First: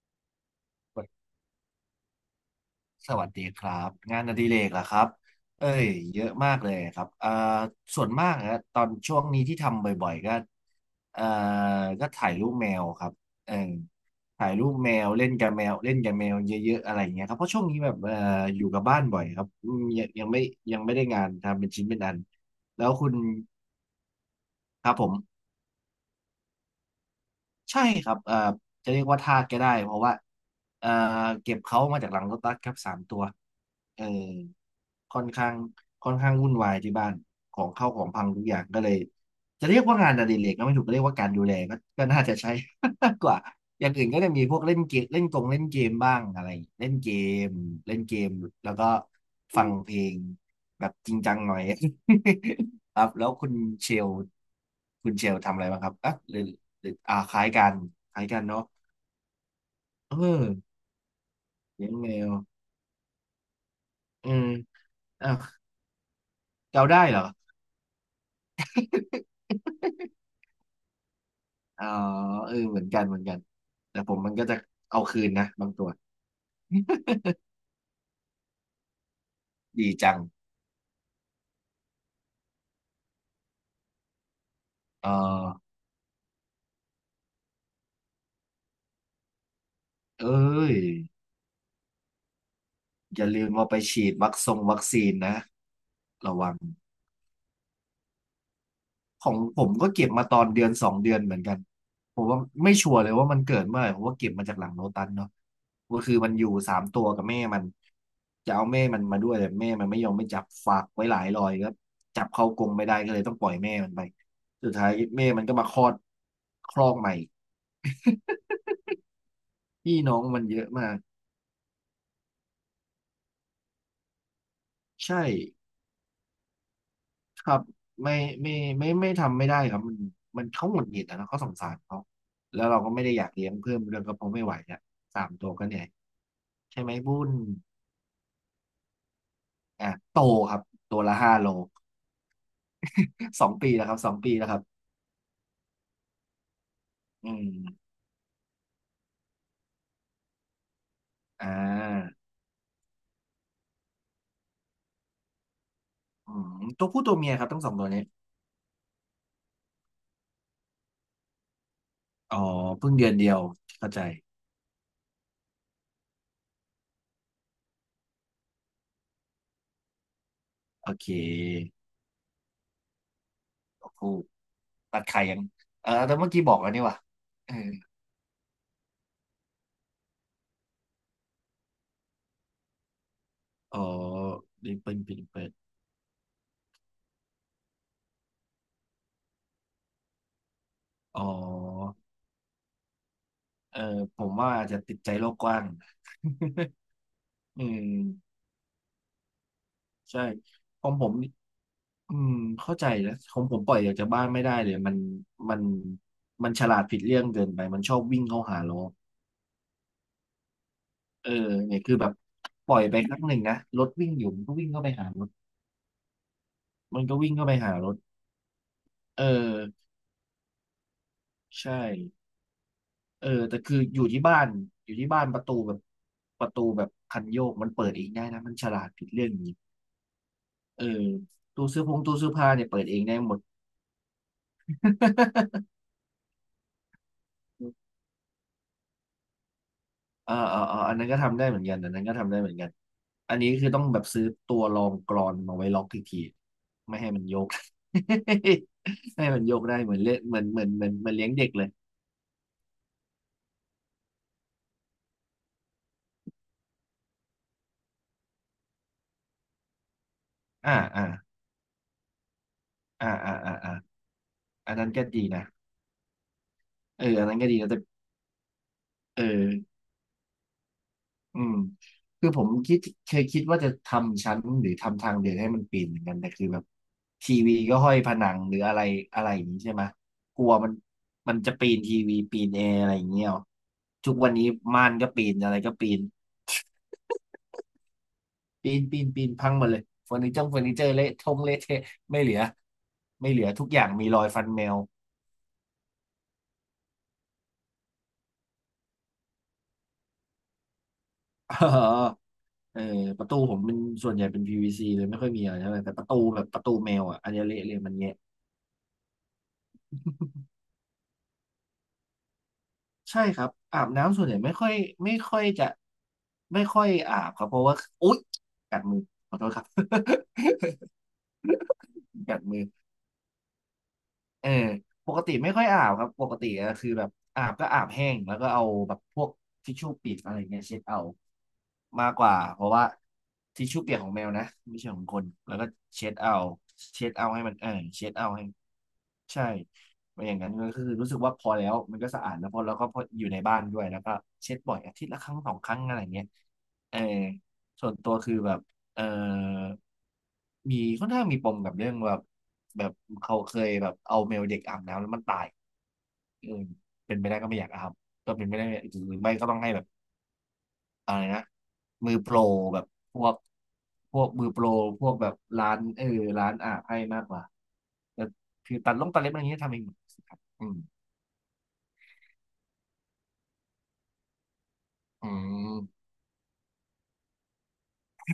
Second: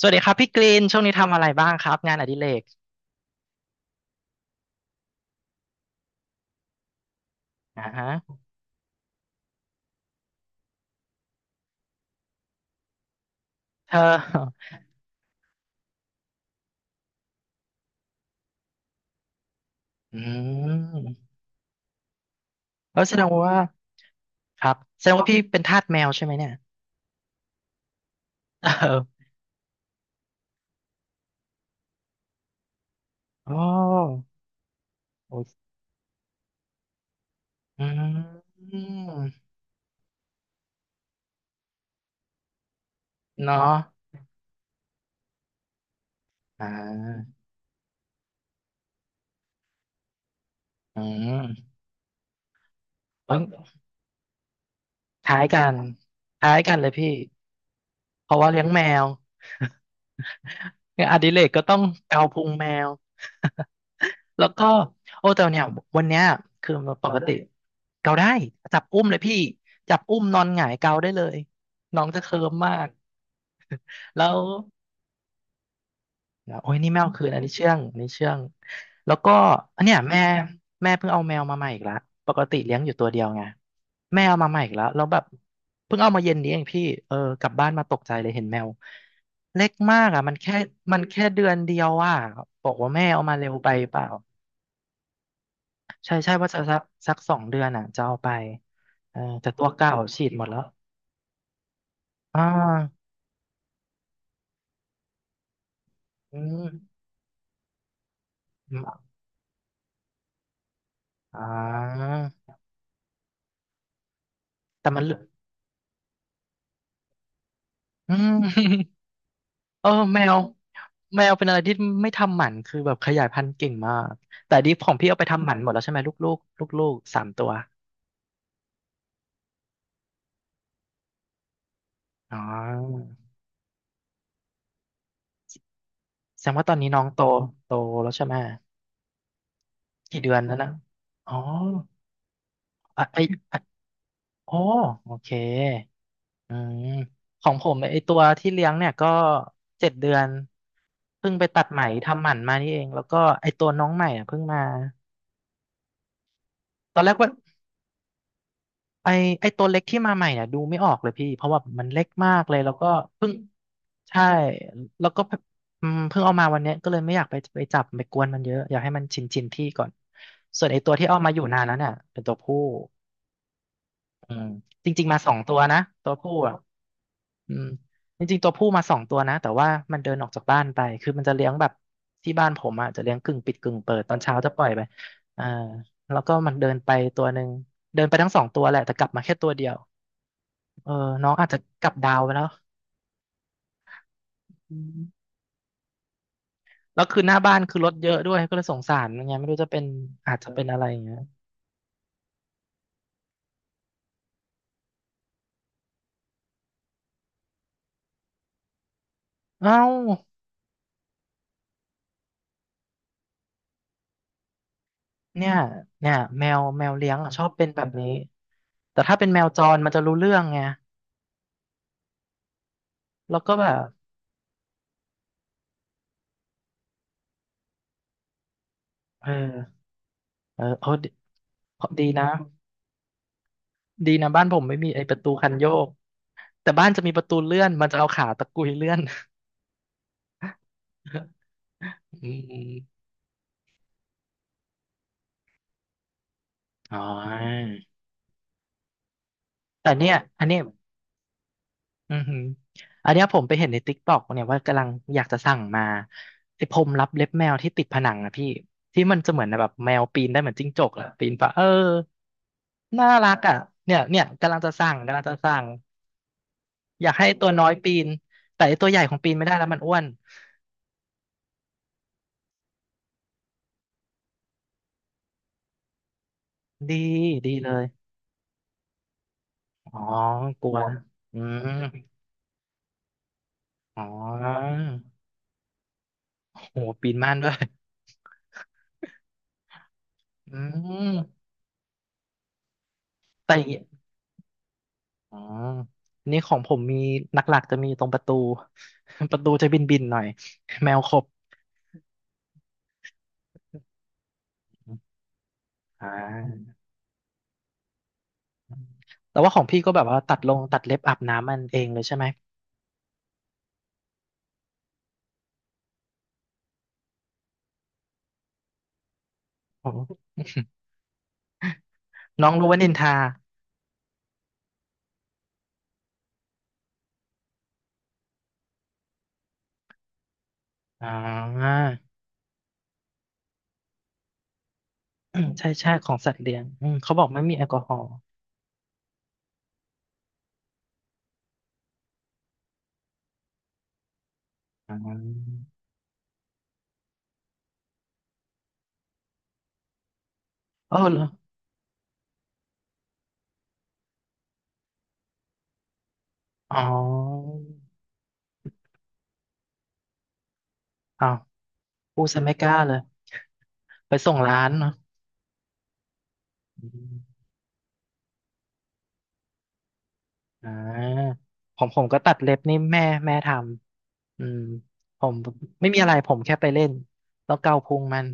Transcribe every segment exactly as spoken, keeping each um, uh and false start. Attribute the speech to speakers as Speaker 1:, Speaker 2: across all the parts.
Speaker 1: สวัสดีครับพี่กรีนช่วงนี้ทำอะไรบ้างครับงานอดิเรก
Speaker 2: สวัสดีครับงานอดิเรกเหรอครับเอ้ยเยอะมากเลยครับเอ่า
Speaker 1: อ่า
Speaker 2: ส่วนมา
Speaker 1: ฮะ
Speaker 2: กอะตอนช่วงนี้ที่ทำบ่อยๆก็เอ่อก็ถ่ายรูปแมวครับเออ
Speaker 1: เธ
Speaker 2: ถ่ายรู
Speaker 1: อ
Speaker 2: ปแมวเล่นกับแมวเล่นกับแมวเยอะๆอะไรอย่างเงี้ยครับเพราะช่วงนี้แบบเอ่ออยู่กับบ้านบ่อยครับอืมยัง
Speaker 1: อื
Speaker 2: ยังไม่ยังไม่ได้งา
Speaker 1: ม
Speaker 2: นทำเป็นชิ้นเป็นอันแล้ว
Speaker 1: แล้ว
Speaker 2: คุ
Speaker 1: แส
Speaker 2: ณ
Speaker 1: ดงว่าครับ
Speaker 2: ครับผ
Speaker 1: แสดงว่าพี่
Speaker 2: ม
Speaker 1: เป็นทาสแมวใช่ไหมเนี่ย
Speaker 2: ใช่ครับเอ่อ
Speaker 1: เ
Speaker 2: จะเรียกว่า
Speaker 1: ออ
Speaker 2: ทาสก็ได้เพราะว่าเอ่อเก็บเขามาจากหลังรถบัสครับสามตัว
Speaker 1: โอ
Speaker 2: เออ
Speaker 1: ้
Speaker 2: ค่อน
Speaker 1: โอ้ย
Speaker 2: ข้างค่อนข้างวุ่นวายที่บ้านของ
Speaker 1: อื
Speaker 2: เข้าของพังทุกอย่าง
Speaker 1: ม
Speaker 2: ก็เลยจะเรียกว่างานอดิเรกก็ไม่ถูกก็เรียกว่าการดูแลก็ก็น่าจะใช้ กกว่า
Speaker 1: เนาะ
Speaker 2: อย่างอื่นก็จะมีพวกเล่นเกมเล่นกงเล่นเกมบ้างอะไร
Speaker 1: อ่
Speaker 2: เล่นเก
Speaker 1: า
Speaker 2: มเล่นเกมแล้วก็ฟังเพลงแบบ
Speaker 1: อื
Speaker 2: จริงจังหน่อย
Speaker 1: ม
Speaker 2: ครับแล้ว
Speaker 1: เอ้
Speaker 2: คุณ
Speaker 1: ย
Speaker 2: เชลคุณเช
Speaker 1: ค
Speaker 2: ล
Speaker 1: ล้าย
Speaker 2: ทำ
Speaker 1: กั
Speaker 2: อะไร
Speaker 1: น
Speaker 2: บ้างครับอ่ะ หรื
Speaker 1: ค
Speaker 2: อ
Speaker 1: ล้ายกันเลยพี่
Speaker 2: อ่าคล้ายกันคล้าย
Speaker 1: เพ
Speaker 2: กั
Speaker 1: ราะ
Speaker 2: น
Speaker 1: ว่า
Speaker 2: เนาะ
Speaker 1: เลี้ยงแมว
Speaker 2: เออ
Speaker 1: งานอดิเรกก็ต้อง
Speaker 2: เลี้ยงแม
Speaker 1: เกา
Speaker 2: ว
Speaker 1: พุงแมว
Speaker 2: อื
Speaker 1: แล้
Speaker 2: ม
Speaker 1: วก็โอ้
Speaker 2: อ่ะ
Speaker 1: แต่เนี่ยวันเนี้ยคือ
Speaker 2: เกาได้
Speaker 1: ปก
Speaker 2: เห
Speaker 1: ก
Speaker 2: รอ
Speaker 1: ติเกาได้จับอุ้มเลยพี่จับอุ้มนอนหงายเกาได้เลย
Speaker 2: อ๋อ
Speaker 1: น้องจะเคลิ้
Speaker 2: เอ
Speaker 1: ม
Speaker 2: อ
Speaker 1: มา
Speaker 2: เหมือน
Speaker 1: ก
Speaker 2: กันเหมือนกันแต่ ผม
Speaker 1: แล้
Speaker 2: มัน
Speaker 1: ว
Speaker 2: ก็จะเอาคืนนะบางตัว
Speaker 1: โอ้ยนี่แมวคืนอันนี้เชื่องอันนี้เชื่องแล้วก็อัน
Speaker 2: ดี
Speaker 1: เนี้ย
Speaker 2: จั
Speaker 1: แม่
Speaker 2: ง
Speaker 1: แม่เพิ่งเอาแมวมาใหม่อีกละปกติเลี้ยงอยู่ตัวเดียวไงแม่เอามาใหม่อีกแล้วแล้ว
Speaker 2: เอ
Speaker 1: แบบ
Speaker 2: อ
Speaker 1: เพิ่งเอามาเย็นนี้เองพี่เออกลับบ้านมาตกใจเลยเห็นแมวเล็กมากอ่ะ
Speaker 2: เอ้
Speaker 1: มันแค่
Speaker 2: ย
Speaker 1: มันแค่เดือนเดียวอ่ะบอกว่าแม่
Speaker 2: อ
Speaker 1: เอา
Speaker 2: ย่า
Speaker 1: มา
Speaker 2: ลื
Speaker 1: เร็
Speaker 2: ม
Speaker 1: ว
Speaker 2: เอา
Speaker 1: ไป
Speaker 2: ไป
Speaker 1: เป
Speaker 2: ฉี
Speaker 1: ล่า
Speaker 2: ดวัคซงวัคซีนนะ
Speaker 1: ใช่ใช่
Speaker 2: ระ
Speaker 1: ว่า
Speaker 2: วัง
Speaker 1: จะสักสักสองเดือนอ่ะจะเอาไปเออ
Speaker 2: ของ
Speaker 1: แต่
Speaker 2: ผ
Speaker 1: ตัว
Speaker 2: มก็
Speaker 1: เก่า
Speaker 2: เก็บ
Speaker 1: ฉี
Speaker 2: มา
Speaker 1: ด
Speaker 2: ต
Speaker 1: ห
Speaker 2: อ
Speaker 1: มด
Speaker 2: น
Speaker 1: แล้ว
Speaker 2: เดือนสองเดือนเหมือนกันผม
Speaker 1: อ่
Speaker 2: ว่าไม่ชัวร์
Speaker 1: า
Speaker 2: เลยว่ามันเกิดเมื่อไหร่ผมว่าเก็บมาจากหลังโลตัสเนาะก็คือมัน
Speaker 1: อื
Speaker 2: อยู่
Speaker 1: ม
Speaker 2: สามตัวกับแม่มันจะเอา
Speaker 1: อ
Speaker 2: แม่มัน
Speaker 1: ม
Speaker 2: มาด้วยแต่แม่มันไม่ยอมไม่จับฝากไว้หลาย
Speaker 1: อ่
Speaker 2: รอยก็
Speaker 1: า
Speaker 2: จับเข้ากรงไม่ได้ก็เลยต้องปล่อยแม่มันไปสุดท้า
Speaker 1: แต่
Speaker 2: ย
Speaker 1: มันเหลือ
Speaker 2: แม่มันก็มาคลอดคลอกใหม่
Speaker 1: อืม เออ
Speaker 2: พี่น้อ
Speaker 1: แม
Speaker 2: ง
Speaker 1: ว
Speaker 2: มันเยอะมาก
Speaker 1: แมวเป็นอะไรที่ไม่ทำหมันคือแบบขยายพันธุ์เก่งมากแต่ดิฟของพี่
Speaker 2: ใช่
Speaker 1: เอาไปทำหมันหมดแล้วใช่ไหมลูกลูกลูกลูกๆสามตั
Speaker 2: ค
Speaker 1: ว
Speaker 2: รับไม่ไม่ไม่ไม่ทำไม่ได้ครับมันมันเขาหงุดหงิดอะนะเขาสงสารเขา
Speaker 1: อ๋
Speaker 2: แล้วเราก็ไม่
Speaker 1: อ
Speaker 2: ได้อยากเลี้ยงเพิ่มเรื่องก็เพราะไม่ไหวอ่ะสามตัวก็เหนื่อย
Speaker 1: แสดงว่าตอน
Speaker 2: ใช่
Speaker 1: นี้
Speaker 2: ไหม
Speaker 1: น้อง
Speaker 2: บุ
Speaker 1: โต
Speaker 2: ญ
Speaker 1: โตแล้วใช่ไหม
Speaker 2: อ่ะโต
Speaker 1: กี่เดือนแล้
Speaker 2: ค
Speaker 1: ว
Speaker 2: รับ
Speaker 1: นะ
Speaker 2: ตัวละ
Speaker 1: อ๋
Speaker 2: ห้า
Speaker 1: อ
Speaker 2: โล
Speaker 1: อ่ะไอ
Speaker 2: สอง
Speaker 1: อ่ะ
Speaker 2: ปีแล้วครับสองปีแล้วค
Speaker 1: โอ้
Speaker 2: รับ
Speaker 1: โอเค อืม
Speaker 2: อื
Speaker 1: ขอ
Speaker 2: ม
Speaker 1: งผมไอตัวที่เลี้ยงเนี่ยก็เจ็ดเดือนเพิ่งไป
Speaker 2: อ่
Speaker 1: ตัดไหม
Speaker 2: า
Speaker 1: ทำหมันมานี่เองแล้วก็ไอตัวน้องใหม่อ่ะเพิ่งมา
Speaker 2: อืมตัว
Speaker 1: ตอ
Speaker 2: ผู้
Speaker 1: นแร
Speaker 2: ตั
Speaker 1: ก
Speaker 2: ว
Speaker 1: ว่า
Speaker 2: เมียครับทั้งสองตัวนี้
Speaker 1: ไอไอตัวเล็กที่มาใหม่เนี่ยดูไม่ออกเลยพี่เพราะว่ามันเล็กมา
Speaker 2: อ๋อ
Speaker 1: กเลยแล้วก็
Speaker 2: เพิ่งเดือนเดี
Speaker 1: เพิ่ง
Speaker 2: ยวเข้าใจ
Speaker 1: ใช่แล้วก็อืมเพิ่งเอามาวันเนี้ยก็เลยไม่อยากไปไปจับไปกวนมันเยอะอยากให้มันชินชินที่ก่อนส่วนไอ
Speaker 2: โอ
Speaker 1: ตัว
Speaker 2: เค
Speaker 1: ที่เอามาอยู่นานแล้วเนี่ยเป็นตัวผู้
Speaker 2: ตัวผู้
Speaker 1: อืมจ
Speaker 2: ตัด
Speaker 1: ริงๆมา
Speaker 2: ไข่
Speaker 1: สอ
Speaker 2: ยั
Speaker 1: ง
Speaker 2: ง
Speaker 1: ตัวนะ
Speaker 2: เออ
Speaker 1: ตั
Speaker 2: แต่
Speaker 1: ว
Speaker 2: เมื่
Speaker 1: ผู้
Speaker 2: อกี้บ
Speaker 1: อ่ะ
Speaker 2: อกแล้วนี่ว่ะเอ
Speaker 1: อื
Speaker 2: อ
Speaker 1: มจริงๆตัวผู้มาสองตัวนะแต่ว่ามันเดินออกจากบ้านไปคือมันจะเลี้ยงแบบที่บ้านผมอ่ะจะเลี้ยงกึ่งปิดกึ่ง
Speaker 2: อ๋อ
Speaker 1: เปิดตอนเช้าจะปล่อย
Speaker 2: ดิ
Speaker 1: ไป
Speaker 2: เปิลปิลเปิ
Speaker 1: อ่า
Speaker 2: ล
Speaker 1: แล้วก็มันเดินไปตัวหนึ่งเดินไปทั้งสองตัวแหละแต่กลับมาแค่ตัวเดียวเออ
Speaker 2: อ๋อ
Speaker 1: น้องอาจจะกลับดาวไปแล้ว
Speaker 2: เออผมว่าอาจ
Speaker 1: อื
Speaker 2: จะติดใจ
Speaker 1: ม
Speaker 2: โลกกว้าง
Speaker 1: แล้วคือหน้าบ้า น
Speaker 2: อื
Speaker 1: คือร
Speaker 2: ม
Speaker 1: ถเยอะด้วยก็เลยสงสารมันไงไม่รู้จะเป็น
Speaker 2: ใช่
Speaker 1: อาจจะเป็นอะไร
Speaker 2: ขอ
Speaker 1: อ
Speaker 2: ง
Speaker 1: ย่าง
Speaker 2: ผม
Speaker 1: เงี้ย
Speaker 2: นี่อืมเข้าใจนะของผมปล่อยออกจากบ้านไม่ได้เลยมันมันมันฉลาดผิดเรื่องเกินไปมันชอบวิ่งเข้าหาล้อ
Speaker 1: เอ้า
Speaker 2: เออเนี่ยคือแบบปล่อยไปครั้งหนึ่งนะรถวิ่งอยู่มันก็วิ่งเข้าไปหารถ
Speaker 1: เนี่ยเนี่ยแมวแมว
Speaker 2: มัน
Speaker 1: เลี้ย
Speaker 2: ก็
Speaker 1: งอะ
Speaker 2: วิ่ง
Speaker 1: ชอ
Speaker 2: เข้า
Speaker 1: บ
Speaker 2: ไป
Speaker 1: เป็น
Speaker 2: หา
Speaker 1: แบ
Speaker 2: ร
Speaker 1: บ
Speaker 2: ถ
Speaker 1: นี้แต่ถ้า
Speaker 2: เออ
Speaker 1: เป็นแมวจรมันจะรู้เรื่องไง
Speaker 2: ใช่เออ
Speaker 1: แล้วก็
Speaker 2: แต่
Speaker 1: แบ
Speaker 2: คือ
Speaker 1: บ
Speaker 2: อยู่ที่บ้านอยู่ที่บ้านประตูแบบประตูแบบคันโยกมันเปิดเองได้นะมันฉลาดผิดเรื่
Speaker 1: เอ
Speaker 2: อ
Speaker 1: อ
Speaker 2: งนี้
Speaker 1: เออ
Speaker 2: เออ
Speaker 1: โอ้ดี
Speaker 2: ตู้เสื้อผง
Speaker 1: ดี
Speaker 2: ตู้
Speaker 1: นะ
Speaker 2: เสื้อผ้าเนี่ยเปิดเองได้หมด
Speaker 1: ดีนะบ้านผมไม่มีไอ้ประตูคันโย กแต่บ้านจะมีประตูเลื่อนมันจะเอาขาตะกุยเลื่อน
Speaker 2: อ่าอ่าอาอันนั้นก็ ทำได้เหมือนกันอันนั้นก็
Speaker 1: อื
Speaker 2: ทำได้เหมือนกัน
Speaker 1: ม
Speaker 2: อันนี้คือต้องแบบซื้อตัวรองกลอนมาไว้ล็อกอีกที
Speaker 1: อ๋
Speaker 2: ไม่
Speaker 1: อ
Speaker 2: ให้มันโยก ไม่ให้มันโยกได้
Speaker 1: แต่
Speaker 2: เหมือน
Speaker 1: เนี่
Speaker 2: เล่
Speaker 1: ย
Speaker 2: นเหมือ
Speaker 1: อั
Speaker 2: น
Speaker 1: นเนี้
Speaker 2: เห
Speaker 1: ย
Speaker 2: มือนเหมือนเหมือนเลี้ยงเด็กเลย
Speaker 1: อือหืออันเนี้ยผมไปเห็นในติ๊กต็อกเนี่ยว่ากำลังอยากจะสั่งมาไอ้พรมรับเล็บแมวที่ติดผนังอะพี่ที่มันจะเหมือนแบบแมวปีนได้เหมือนจิ้ง
Speaker 2: อ่า
Speaker 1: จก
Speaker 2: อ่า
Speaker 1: อะปีนปะเออ
Speaker 2: อ่า
Speaker 1: น่ารั
Speaker 2: อ่า
Speaker 1: ก
Speaker 2: อ่า
Speaker 1: อะ
Speaker 2: อ่า
Speaker 1: เนี่ยเนี่ยกำลังจะ
Speaker 2: อันนั้น
Speaker 1: สั่ง
Speaker 2: ก็
Speaker 1: กำ
Speaker 2: ดี
Speaker 1: ลังจะ
Speaker 2: นะ
Speaker 1: สั่ง
Speaker 2: เอ
Speaker 1: อ
Speaker 2: อ
Speaker 1: ยาก
Speaker 2: อั
Speaker 1: ให้
Speaker 2: นนั้น
Speaker 1: ตั
Speaker 2: ก็
Speaker 1: ว
Speaker 2: ดี
Speaker 1: น้อ
Speaker 2: นะ
Speaker 1: ย
Speaker 2: แต่
Speaker 1: ปีนแต่ไอ้ตัวใหญ่ของ
Speaker 2: เออ
Speaker 1: ปีนไม่ได้แล้วมันอ้วน
Speaker 2: อืมคือผมคิดเคยคิดว่าจะทำชั้นหรือทำทางเดินให้มันปีนเหมือนกันแต่คือแบบ
Speaker 1: ดี
Speaker 2: ที
Speaker 1: ดี
Speaker 2: วี
Speaker 1: เล
Speaker 2: ก็
Speaker 1: ย
Speaker 2: ห้อยผนังหรืออะไรอะไรอย่างนี้ใช่ไหม
Speaker 1: อ๋อ
Speaker 2: กลัว
Speaker 1: ก
Speaker 2: มั
Speaker 1: ลั
Speaker 2: น
Speaker 1: ว
Speaker 2: มั
Speaker 1: อื
Speaker 2: นจะปี
Speaker 1: ม
Speaker 2: นทีวีปีนแอร์อะไรอย่างเงี้ยเอา
Speaker 1: อ๋
Speaker 2: ทุกวันนี้
Speaker 1: อ
Speaker 2: ม่านก็ปีนอะไรก็ปีน
Speaker 1: โหปีนม่านด้วย
Speaker 2: ปีนปีนปีนพังหมดเลยเฟอร์นิเจอร์
Speaker 1: อื
Speaker 2: เฟอร์นิเจอร์เละทง
Speaker 1: ม
Speaker 2: เละเทะไม่เหลือไม่เหลือ
Speaker 1: แต่อ
Speaker 2: ทุ
Speaker 1: ย่าง
Speaker 2: กอ
Speaker 1: เงี้ย
Speaker 2: ย่างมีรอยฟันแมว
Speaker 1: อ๋อนนี่ของผมมีหลักๆจะมีตรงประตู ประตูจะบินๆหน่อย แมวขบ
Speaker 2: เออเออประตูผมเป็นส่วนใหญ่เป็น พี วี ซี เลยไม่ค่อยมีอะไรเท่าไหร่แต่ป
Speaker 1: อ่
Speaker 2: ระตูแบบประตู
Speaker 1: า
Speaker 2: แมวอ่ะอันเนี้เละเลยมันแงะ
Speaker 1: แต่ว่าของพี่ก็แบบว่าตัดลงตัดเล็บอาบน้ำมันเองเลยใช่ไหม
Speaker 2: ใช่ครับอาบน้ำส่วนใหญ่ไม่ค่อยไม่ค่อยจะไม่ค่อยอาบครับเพราะว่าอุ๊ยกัดมือขอโทษครับ
Speaker 1: โอ้
Speaker 2: กัด
Speaker 1: น้อง
Speaker 2: มือ
Speaker 1: รู้ว่านินทา
Speaker 2: เออปกติไม่ค่อยอาบครับปกติก็คือแบบอาบก็อาบแห้งแล้วก็เอาแบบพวกทิชชู่เปียกอะไรเงี้ยเช็ดเอา
Speaker 1: อ่า
Speaker 2: มากกว่าเพราะว่าทิชชู่เปียกของแมวนะไม่ใช่ของคน
Speaker 1: อืม
Speaker 2: แล้ว ก็
Speaker 1: ใช่ใช่ข
Speaker 2: เช็
Speaker 1: อ
Speaker 2: ด
Speaker 1: งสั
Speaker 2: เอา
Speaker 1: ตว์เลี้ยงอืม
Speaker 2: เช็ด
Speaker 1: เขาบอ
Speaker 2: เอา
Speaker 1: กไม่
Speaker 2: ให้มั
Speaker 1: มี
Speaker 2: น
Speaker 1: แอ
Speaker 2: เอ
Speaker 1: ล
Speaker 2: อ
Speaker 1: กอฮอ
Speaker 2: เช็
Speaker 1: ล์
Speaker 2: ดเอาให้ใช่ไม่อย่างนั้นก็คือรู้สึกว่าพอแล้วมันก็สะอาดแล้วพอแล้วก็พออยู่ในบ้านด้วยแล้วก็เช็ดบ่อยอา
Speaker 1: อ่
Speaker 2: ทิตย์ละครั้งสอง
Speaker 1: า
Speaker 2: ครั้งอะไรเงี้ยเออส่วนตัวคือแบบเออมี
Speaker 1: เออ
Speaker 2: ค่อน
Speaker 1: เหรอ
Speaker 2: ข้างมีปมกับเรื่องแบบ แบบเขาเคยแบบเอาเมลเด็กอาบน้ำแล้วมันตายอืม
Speaker 1: อ๋อ
Speaker 2: เป็นไปได้ก็ไม่อยากอาบก็เป็นไปได้หรือไม่ก็ต้องให้แบบอะไร
Speaker 1: อ้าว
Speaker 2: นะมือ
Speaker 1: พูด
Speaker 2: โปร
Speaker 1: ซะไม่กล้า
Speaker 2: แบบ
Speaker 1: เลย
Speaker 2: พวก
Speaker 1: ไป
Speaker 2: พวก
Speaker 1: ส่ง
Speaker 2: มือ
Speaker 1: ร้า
Speaker 2: โปร
Speaker 1: นเนาะ
Speaker 2: พวกแบบร้านเออร้านอาบให้มากกว่าแต่คือตัดลงตัดเล็บอะไรอย่างเงี้ยทำเองหมดครับอื
Speaker 1: อ่
Speaker 2: ม
Speaker 1: าผมผมก็ตัดเล็บนี่แม่แม่ทำอืมผ
Speaker 2: อื
Speaker 1: มไม่มี
Speaker 2: ม
Speaker 1: อะไรผมแค่ไปเล่นแล้วเกาพุงมัน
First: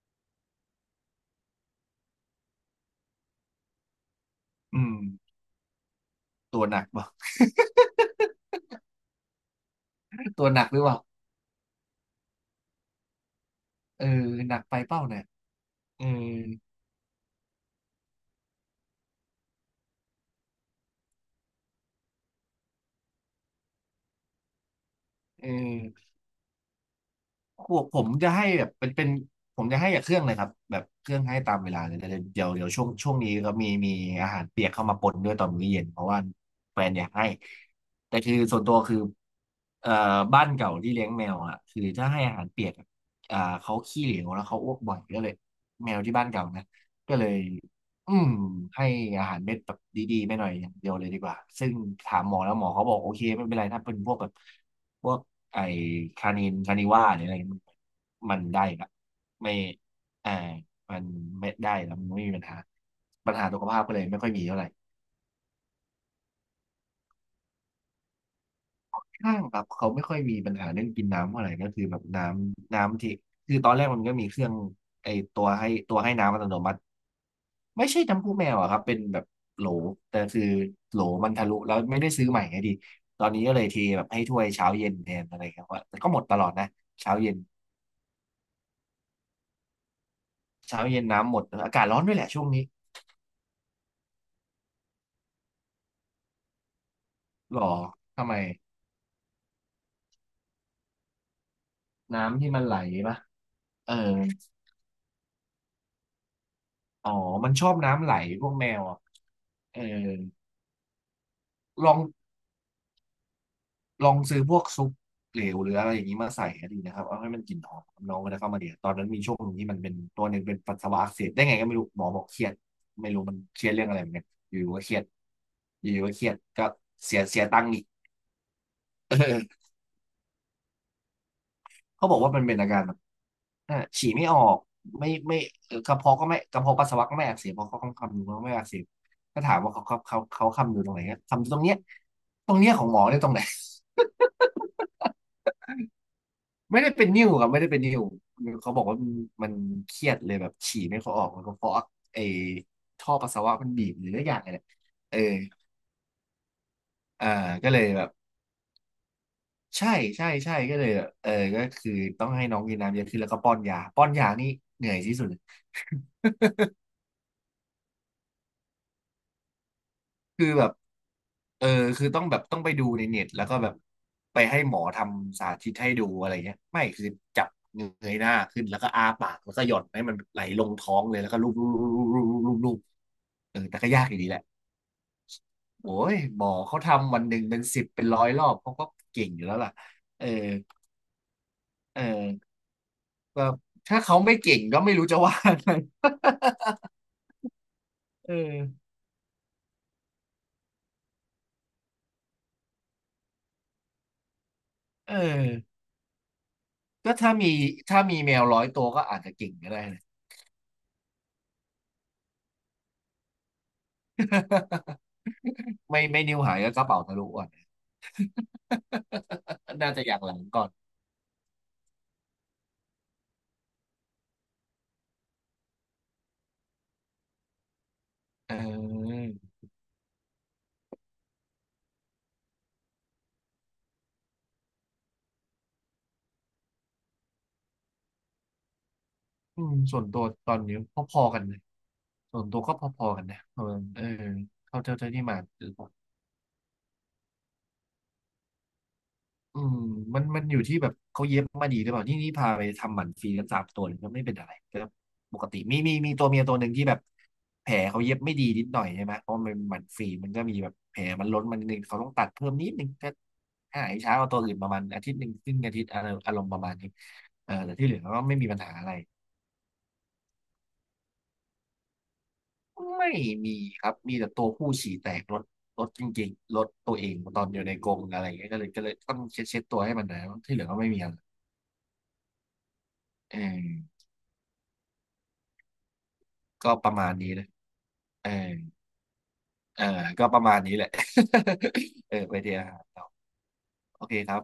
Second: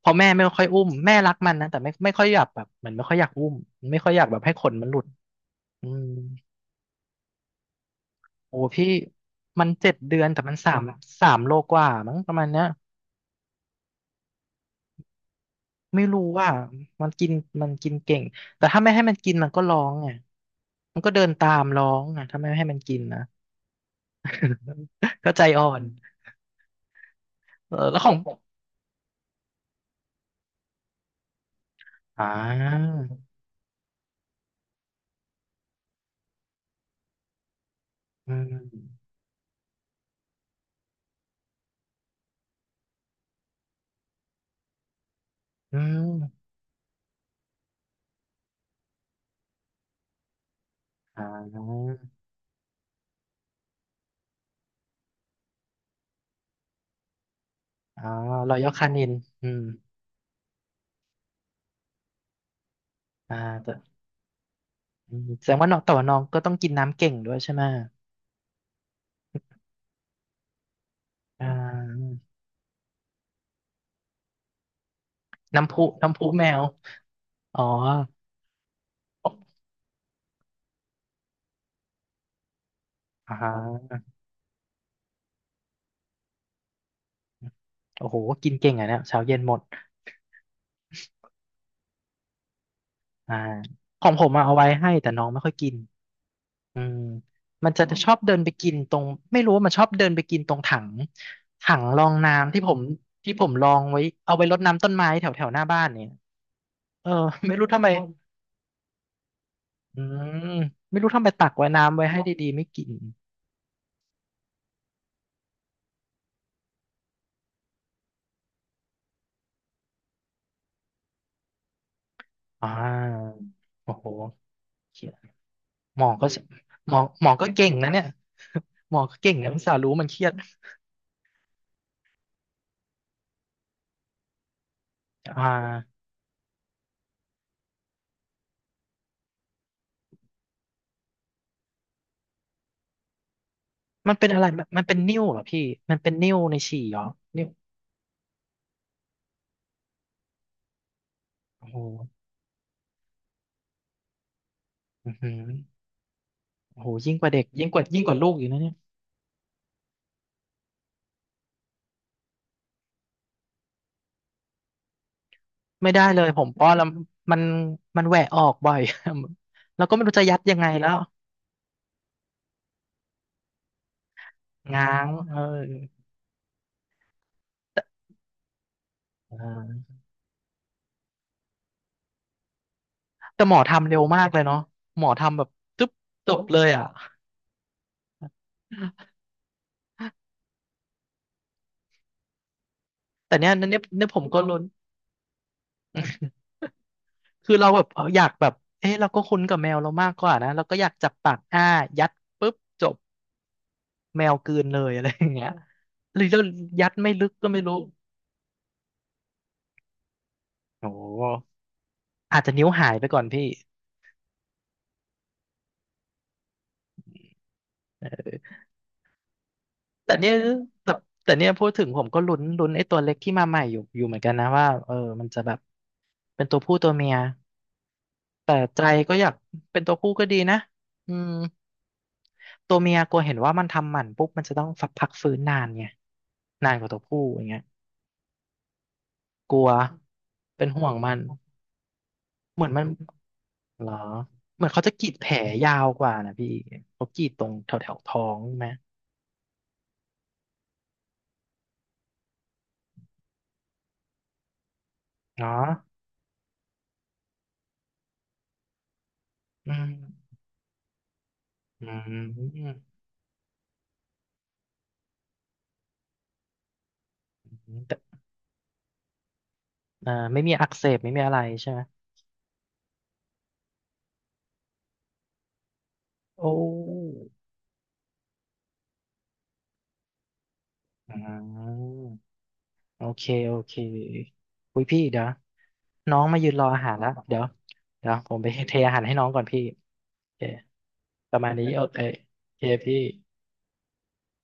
Speaker 1: เพอแม่ไม่ค่อยอุ้มแม่รักมันนะแต่ไม่ไม่ค่อยอยากแบบเหมือนไม่ค่อยอยากอุ้มไม่ค่อยอยากแบบให้ขน
Speaker 2: อื
Speaker 1: มันห
Speaker 2: ม
Speaker 1: ลุดอืม
Speaker 2: ตัวหนักบ่า
Speaker 1: โอ้พี่มันเจ็ดเดือน แต่
Speaker 2: ตัว
Speaker 1: มัน
Speaker 2: หนัก
Speaker 1: สา
Speaker 2: หรื
Speaker 1: ม
Speaker 2: อเปล่า
Speaker 1: สามโลกว่ามั้งประมาณเนี้ย
Speaker 2: เออหนักไปเป้าเนี่ย
Speaker 1: ไม่
Speaker 2: เออ
Speaker 1: รู้ว่ามันกินมันกินเก่งแต่ถ้าไม่ให้มันกินมันก็ร้องไงมันก็เดินตามร้องอ่ะถ้าไม่ให้มันกินนะ ก็ใจ
Speaker 2: เอ
Speaker 1: อ่อน
Speaker 2: อ โห
Speaker 1: เออ
Speaker 2: ผ
Speaker 1: แล้วข
Speaker 2: ม
Speaker 1: อง
Speaker 2: จะให้แบบเป็นเป็นผมจะให้กับเครื่องเลยครับแบบเครื่องให้ตามเวลาเลยแต่
Speaker 1: อ่
Speaker 2: เดี๋ยวเดี๋ยวช่วง
Speaker 1: า
Speaker 2: ช่วงนี้ก็มีมีอาหารเปียกเข้ามาปนด้วยตอนมื้อเย็นเพราะว่าแฟนอยากให้แต่
Speaker 1: อื
Speaker 2: คือส่วนตัวคือ
Speaker 1: ม
Speaker 2: เอ่อบ้านเก่าที่เลี้ยงแมวอ่ะคือถ้าให้อาหารเปียกอะอ่าเขาขี้เหลวแล้วเขาอ้วกบ่อยก็เลย
Speaker 1: อื
Speaker 2: แมวที่บ้านเก่า
Speaker 1: ม
Speaker 2: นะก็เลยอืมให้อาหารเม็ดแบบดีๆไม่หน่อยอย่างเดียวเลยดี
Speaker 1: อ่
Speaker 2: กว่าซึ่ง
Speaker 1: า
Speaker 2: ถามหมอแล้วหมอเขาบอกโอเคไม่เป็นไรถ้าเป็นพวกแบบ พวกไอคานินคานิว่าหรืออะไรมัน
Speaker 1: อ่า
Speaker 2: มัน
Speaker 1: ลอ
Speaker 2: ได้
Speaker 1: ยอ
Speaker 2: ค
Speaker 1: คา
Speaker 2: รับ
Speaker 1: นินอื
Speaker 2: ไม่
Speaker 1: ม
Speaker 2: อ่ามันไม่ได้แล้วมันไม่มีปัญหาปั
Speaker 1: อ่า
Speaker 2: ญหาสุข
Speaker 1: แต่
Speaker 2: ภาพก็เลยไม่ค่อยมีเท่าไหร่
Speaker 1: อืมแสดงว่าน้องแต่ว่าน้องก็ต้องกินน้ำเก่งด้วยใช่ไหม
Speaker 2: ข้างครับเขาไม่ค่อยมีปัญหาเรื่องกินน้ำเท่าไห
Speaker 1: อ่า
Speaker 2: ร่ก็คือแบบน้ำน้ำที่คือตอนแรกมันก็มีเครื่องไอตัวให้
Speaker 1: น้ำพุ
Speaker 2: ตัวให้
Speaker 1: น้ำพุ
Speaker 2: น้ำอั
Speaker 1: แม
Speaker 2: ตโน
Speaker 1: ว
Speaker 2: มัติ
Speaker 1: อ๋อ
Speaker 2: ไม่ใช่น้ำพุแมวอะครับเป็นแบบโหลแต่คือโหลมันทะลุแล้วไม่ได้ซื้อใหม่ไงดีตอน
Speaker 1: อ่
Speaker 2: นี้ก็เลยเท
Speaker 1: า
Speaker 2: แบบให้ถ้วยเช้าเย็นแทนอะไรครับว่าแต่ก็หมดตลอดนะเช้าเย็น
Speaker 1: โอ้โหกินเก่งอ่ะเนี่ยเช้าเย็นหมด
Speaker 2: เช้าเย็นน้ำหมดเอออากาศร้อนด้วยแหละช่วงนี้
Speaker 1: อ่าของผมอะเอาไว้ให้แต่น้องไม่ค่อยกินอืม
Speaker 2: หรอ
Speaker 1: มันจะชอบ
Speaker 2: ทำ
Speaker 1: เดิ
Speaker 2: ไม
Speaker 1: นไปกินตรงไม่รู้ว่ามันชอบเดินไปกินตรงถังถังรอง
Speaker 2: น้ำที่
Speaker 1: น้ำที่
Speaker 2: มัน
Speaker 1: ผ
Speaker 2: ไหล
Speaker 1: ม
Speaker 2: ปะ
Speaker 1: ที่ผมลอง
Speaker 2: เออ
Speaker 1: ไว้เอาไว้รดน้ำต้นไม้แถวแถวหน้าบ้านเนี่ย เอ
Speaker 2: อ๋
Speaker 1: อ
Speaker 2: อมัน
Speaker 1: ไม่
Speaker 2: ช
Speaker 1: รู้
Speaker 2: อบ
Speaker 1: ทำไม
Speaker 2: น้ำไหลพวกแมวอ่ะเออ
Speaker 1: อืมไม่รู้ทำไมตักไว้
Speaker 2: ลอ
Speaker 1: น้ำ
Speaker 2: ง
Speaker 1: ไว้ให้ดีๆไม่กิน
Speaker 2: ลองซื้อพวกซุปเหลวหรืออะไรอย่างนี้มาใส่ก็ดีนะครับเอาให้มันกลิ่นหอมน้องก็ได้เข้ามาเดียวตอนนั้นมีช่วงหนึ่งที่มันเป็นตัวหนึ่งเป็นปัสสาวะอักเสบได้ไงก็ไม่รู้หมอบอกเครียด
Speaker 1: อ่
Speaker 2: ไม่รู้มั
Speaker 1: า
Speaker 2: นเครียดเรื่อง
Speaker 1: โอ้
Speaker 2: อะไร
Speaker 1: โห
Speaker 2: เหมือนกันอยู่ๆก็เครี
Speaker 1: เค
Speaker 2: ยด
Speaker 1: รียด
Speaker 2: อ
Speaker 1: หม
Speaker 2: ยู่ๆ
Speaker 1: อ
Speaker 2: ก็เค
Speaker 1: ก็
Speaker 2: รียดก็
Speaker 1: หมอ
Speaker 2: เสีย
Speaker 1: หมอ
Speaker 2: เสีย
Speaker 1: ก็
Speaker 2: ตัง
Speaker 1: เก่
Speaker 2: ค์
Speaker 1: ง
Speaker 2: อีก
Speaker 1: นะเนี่ยหมอ ก็เก่งนะ
Speaker 2: เออ
Speaker 1: อุตส่าห์รู้มันเครียด
Speaker 2: เขาบอกว่ามันเป็นอาการแบบอ่าฉี่ไม่ออกไม่ไม่
Speaker 1: อ่
Speaker 2: เอ่อกระ
Speaker 1: า
Speaker 2: เพาะก็ไม่กระเพาะปัสสาวะก็ไม่อักเสบเพราะเขาคำนวณว่าไม่อักเสบก็ถามว่าเขาเขาเขาเขาคำนวณตรงไหนครับคำนวณตรงเนี้ยตรงเนี้ยของหมอเนี่ยตรงไหน
Speaker 1: มันเป็นอะไรมันมันเป็นนิ่วเหรอพี่มันเป็นนิ่วใน
Speaker 2: ไม่
Speaker 1: ฉี่
Speaker 2: ได้
Speaker 1: เหรอ
Speaker 2: เป็นนิ่ว
Speaker 1: นิ่
Speaker 2: ครั
Speaker 1: ว
Speaker 2: บไม่ได้เป็นนิ่วเขาบอกว่ามันนเครียดเลยแบบฉี่ไม่ค่อยออกมันก็เพ
Speaker 1: โอ้
Speaker 2: ราะ
Speaker 1: โห
Speaker 2: ไอ้ท่อปัสสาวะมันบีบหรืออะไรอย่างเงี้ยแหละ
Speaker 1: อือ
Speaker 2: เออ
Speaker 1: หือโอ้โหยิ่งก
Speaker 2: อ่า
Speaker 1: ว่าเด็กยิ่ง
Speaker 2: ก็
Speaker 1: ก
Speaker 2: เล
Speaker 1: ว่า
Speaker 2: ย
Speaker 1: ยิ่
Speaker 2: แบ
Speaker 1: ง
Speaker 2: บ
Speaker 1: กว่าลูกอยู่นะเนี่ย
Speaker 2: ใช่ใช่ใช่ก็เลยแบบเออก็คือต้องให้น้องกินน้ำเยอะขึ้นแล้วก็ป้อนยาป้อนยานี่เหนื่อยที่สุด
Speaker 1: ไม่ได้เลยผมป้อน แล้วมันมันแหวะออกบ่อย แล้วก็ไม่รู้จะยัด
Speaker 2: คือ
Speaker 1: ยัง
Speaker 2: แบ
Speaker 1: ไง
Speaker 2: บ
Speaker 1: แล้ว
Speaker 2: เออคือต้องแบบต้องไปดูในเน็ตแล้วก็แบบไปให้หมอ
Speaker 1: ง้า
Speaker 2: ท
Speaker 1: งเออ
Speaker 2: ำสาธิตให้ดูอะไรเงี้ยไม่คือจับเงยหน้าขึ้นแล้วก็อ้าปา
Speaker 1: อ่
Speaker 2: กแล้วก็หย่อ
Speaker 1: า
Speaker 2: นให้มันไหลลงท้องเลยแล้วก็ลูบลูบลูบลูบลูบลูบ
Speaker 1: แต่หม
Speaker 2: เอ
Speaker 1: อ
Speaker 2: อแต่
Speaker 1: ทำ
Speaker 2: ก็
Speaker 1: เร็ว
Speaker 2: ยากอยู่
Speaker 1: มา
Speaker 2: ดี
Speaker 1: ก
Speaker 2: แห
Speaker 1: เล
Speaker 2: ละ
Speaker 1: ยเนาะหมอทำแบบตึ๊บ
Speaker 2: โอ้ย
Speaker 1: จ
Speaker 2: ห
Speaker 1: บ
Speaker 2: มอ
Speaker 1: เลย
Speaker 2: เขา
Speaker 1: อ่ะ
Speaker 2: ทำวันหนึ่งเป็นสิบเป็นร้อยรอบเขาก็เก่งอยู่แล้วล่ะเออเออ
Speaker 1: แต่
Speaker 2: ก็
Speaker 1: เนี้ยเนี่ยเ
Speaker 2: ถ้า
Speaker 1: นี่ยผ
Speaker 2: เขา
Speaker 1: ม
Speaker 2: ไม่
Speaker 1: ก็
Speaker 2: เก่
Speaker 1: ลุ้
Speaker 2: ง
Speaker 1: น
Speaker 2: ก็ไม่รู้จะว่าไง
Speaker 1: คือเราแบบเอออยาก
Speaker 2: เอ
Speaker 1: แบบ
Speaker 2: อ
Speaker 1: เอ๊ะเราก็คุ้นกับแมวเรามากกว่านะเราก็อยากจับปากอ้ายัดปุ๊บจบแมวกลืนเลยอะไร
Speaker 2: เออ
Speaker 1: อย่างเงี้ยหรือเรายัดไม่
Speaker 2: ก็
Speaker 1: ลึ
Speaker 2: ถ้า
Speaker 1: กก็
Speaker 2: มี
Speaker 1: ไม่รู้
Speaker 2: ถ้ามีแมวร้อยตัวก็อาจจะเก่งก็ได้นะ
Speaker 1: โอ้โหอาจจะนิ้วหายไปก่อนพี่
Speaker 2: ไม่ไม่นิ้วหายก็กระเป๋าทะลุอ่ะ น่าจะอ
Speaker 1: แต่
Speaker 2: ย่างห
Speaker 1: เนี่
Speaker 2: ลั
Speaker 1: ย
Speaker 2: งก่อน
Speaker 1: แต่แต่เนี่ยพูดถึงผมก็ลุ้นลุ้นไอ้ตัวเล็กที่มาใหม่อยู่อยู่เหมือนกันนะว่าเออมันจะแบบเป็นตัวผู้ตัวเมีย
Speaker 2: เอ
Speaker 1: แต่ใจก็อยาก
Speaker 2: อ
Speaker 1: เป็นตัวผู้ก็ดีนะอืม ตัวเมียกลัวเห็นว่ามันทำหมันปุ๊บมันจะต้องฝักพักฟื้นนานไงนานกว่าตัวผู้อย่างเงี้ยก
Speaker 2: อื
Speaker 1: ลัว
Speaker 2: มส่วนตัวตอน
Speaker 1: เป็น
Speaker 2: นี้
Speaker 1: ห่วงมั
Speaker 2: พ
Speaker 1: น
Speaker 2: อๆกันเลยส่วนตั
Speaker 1: เห
Speaker 2: ว
Speaker 1: มือน
Speaker 2: ก็
Speaker 1: มั
Speaker 2: พ
Speaker 1: น
Speaker 2: อๆกันนะเออ
Speaker 1: เหรอ
Speaker 2: เออ
Speaker 1: เหมือน
Speaker 2: เข้า
Speaker 1: เขาจะ
Speaker 2: เจ้า
Speaker 1: กรี
Speaker 2: เจ้า
Speaker 1: ด
Speaker 2: ที่
Speaker 1: แผล
Speaker 2: มาคือ
Speaker 1: ยาวกว่านะพี่เขากรีดตรงแถวแถวท้องใช่ไหม
Speaker 2: อืมมันมันอยู่ที่แบบเขาเย็บมาดีหรือเปล่านี่นี่พาไปทำหมันฟรีกันสามตัวเลยก็ไม่เป็นอะไรก็ปกติ
Speaker 1: เนาะ
Speaker 2: มีมีมีตัวเมียตัวหนึ่งที่แบบแผลเขาเย็บไม่ดีนิดหน่อยใช่ไหมเพราะมันเป็น
Speaker 1: อื
Speaker 2: หมันฟรีมัน
Speaker 1: ม
Speaker 2: ก็มีแบบแผลมันล้นมันนดนึง
Speaker 1: อื
Speaker 2: เขาต้องตัดเพิ่ม
Speaker 1: ม
Speaker 2: นิดนึงก็หายช้าเอาตัวอื่นประมาณอาทิตย์หนึ่งครึ่งอาทิตย์อะไรอารมณ์ประมาณนี้เออแต่ที่เหลื
Speaker 1: แต่
Speaker 2: อก็ไม่มีปัญหาอะไร
Speaker 1: อ่าไม่มีอักเสบไม่มีอะไรใช่ไหม
Speaker 2: ไม่มีครับ มีแต่ตัวผู้ฉี่แตกรถรถจริง
Speaker 1: โอ้
Speaker 2: ๆรถตัวเองตอนอยู่ในกรงอะไรอย่างเงี้ยก็เลยก็เลยต้องเช็ดเช็ดตัวให้มันหนะที่เหลือก็ไม่มีอะ
Speaker 1: อ่
Speaker 2: ไร
Speaker 1: าโอเค
Speaker 2: เอ
Speaker 1: โอเค
Speaker 2: อ
Speaker 1: อุ้ยพี่เดี๋ยวน้องมายืนรอ
Speaker 2: ก็
Speaker 1: อา
Speaker 2: ป
Speaker 1: หา
Speaker 2: ระ
Speaker 1: รแล้
Speaker 2: มา
Speaker 1: ว
Speaker 2: ณนี้
Speaker 1: เดี๋ย
Speaker 2: เล
Speaker 1: ว
Speaker 2: ย
Speaker 1: เดี๋ยว
Speaker 2: เอ
Speaker 1: ผ
Speaker 2: อ
Speaker 1: มไปเทอาหารให้น้องก่อนพี่
Speaker 2: เออก็
Speaker 1: โอ
Speaker 2: ป
Speaker 1: เค
Speaker 2: ระมาณนี้แหละ
Speaker 1: ประมาณนี้โอเค
Speaker 2: เออไป
Speaker 1: โอ
Speaker 2: เดียว
Speaker 1: เค
Speaker 2: ค
Speaker 1: พี่
Speaker 2: รับโอเคครับ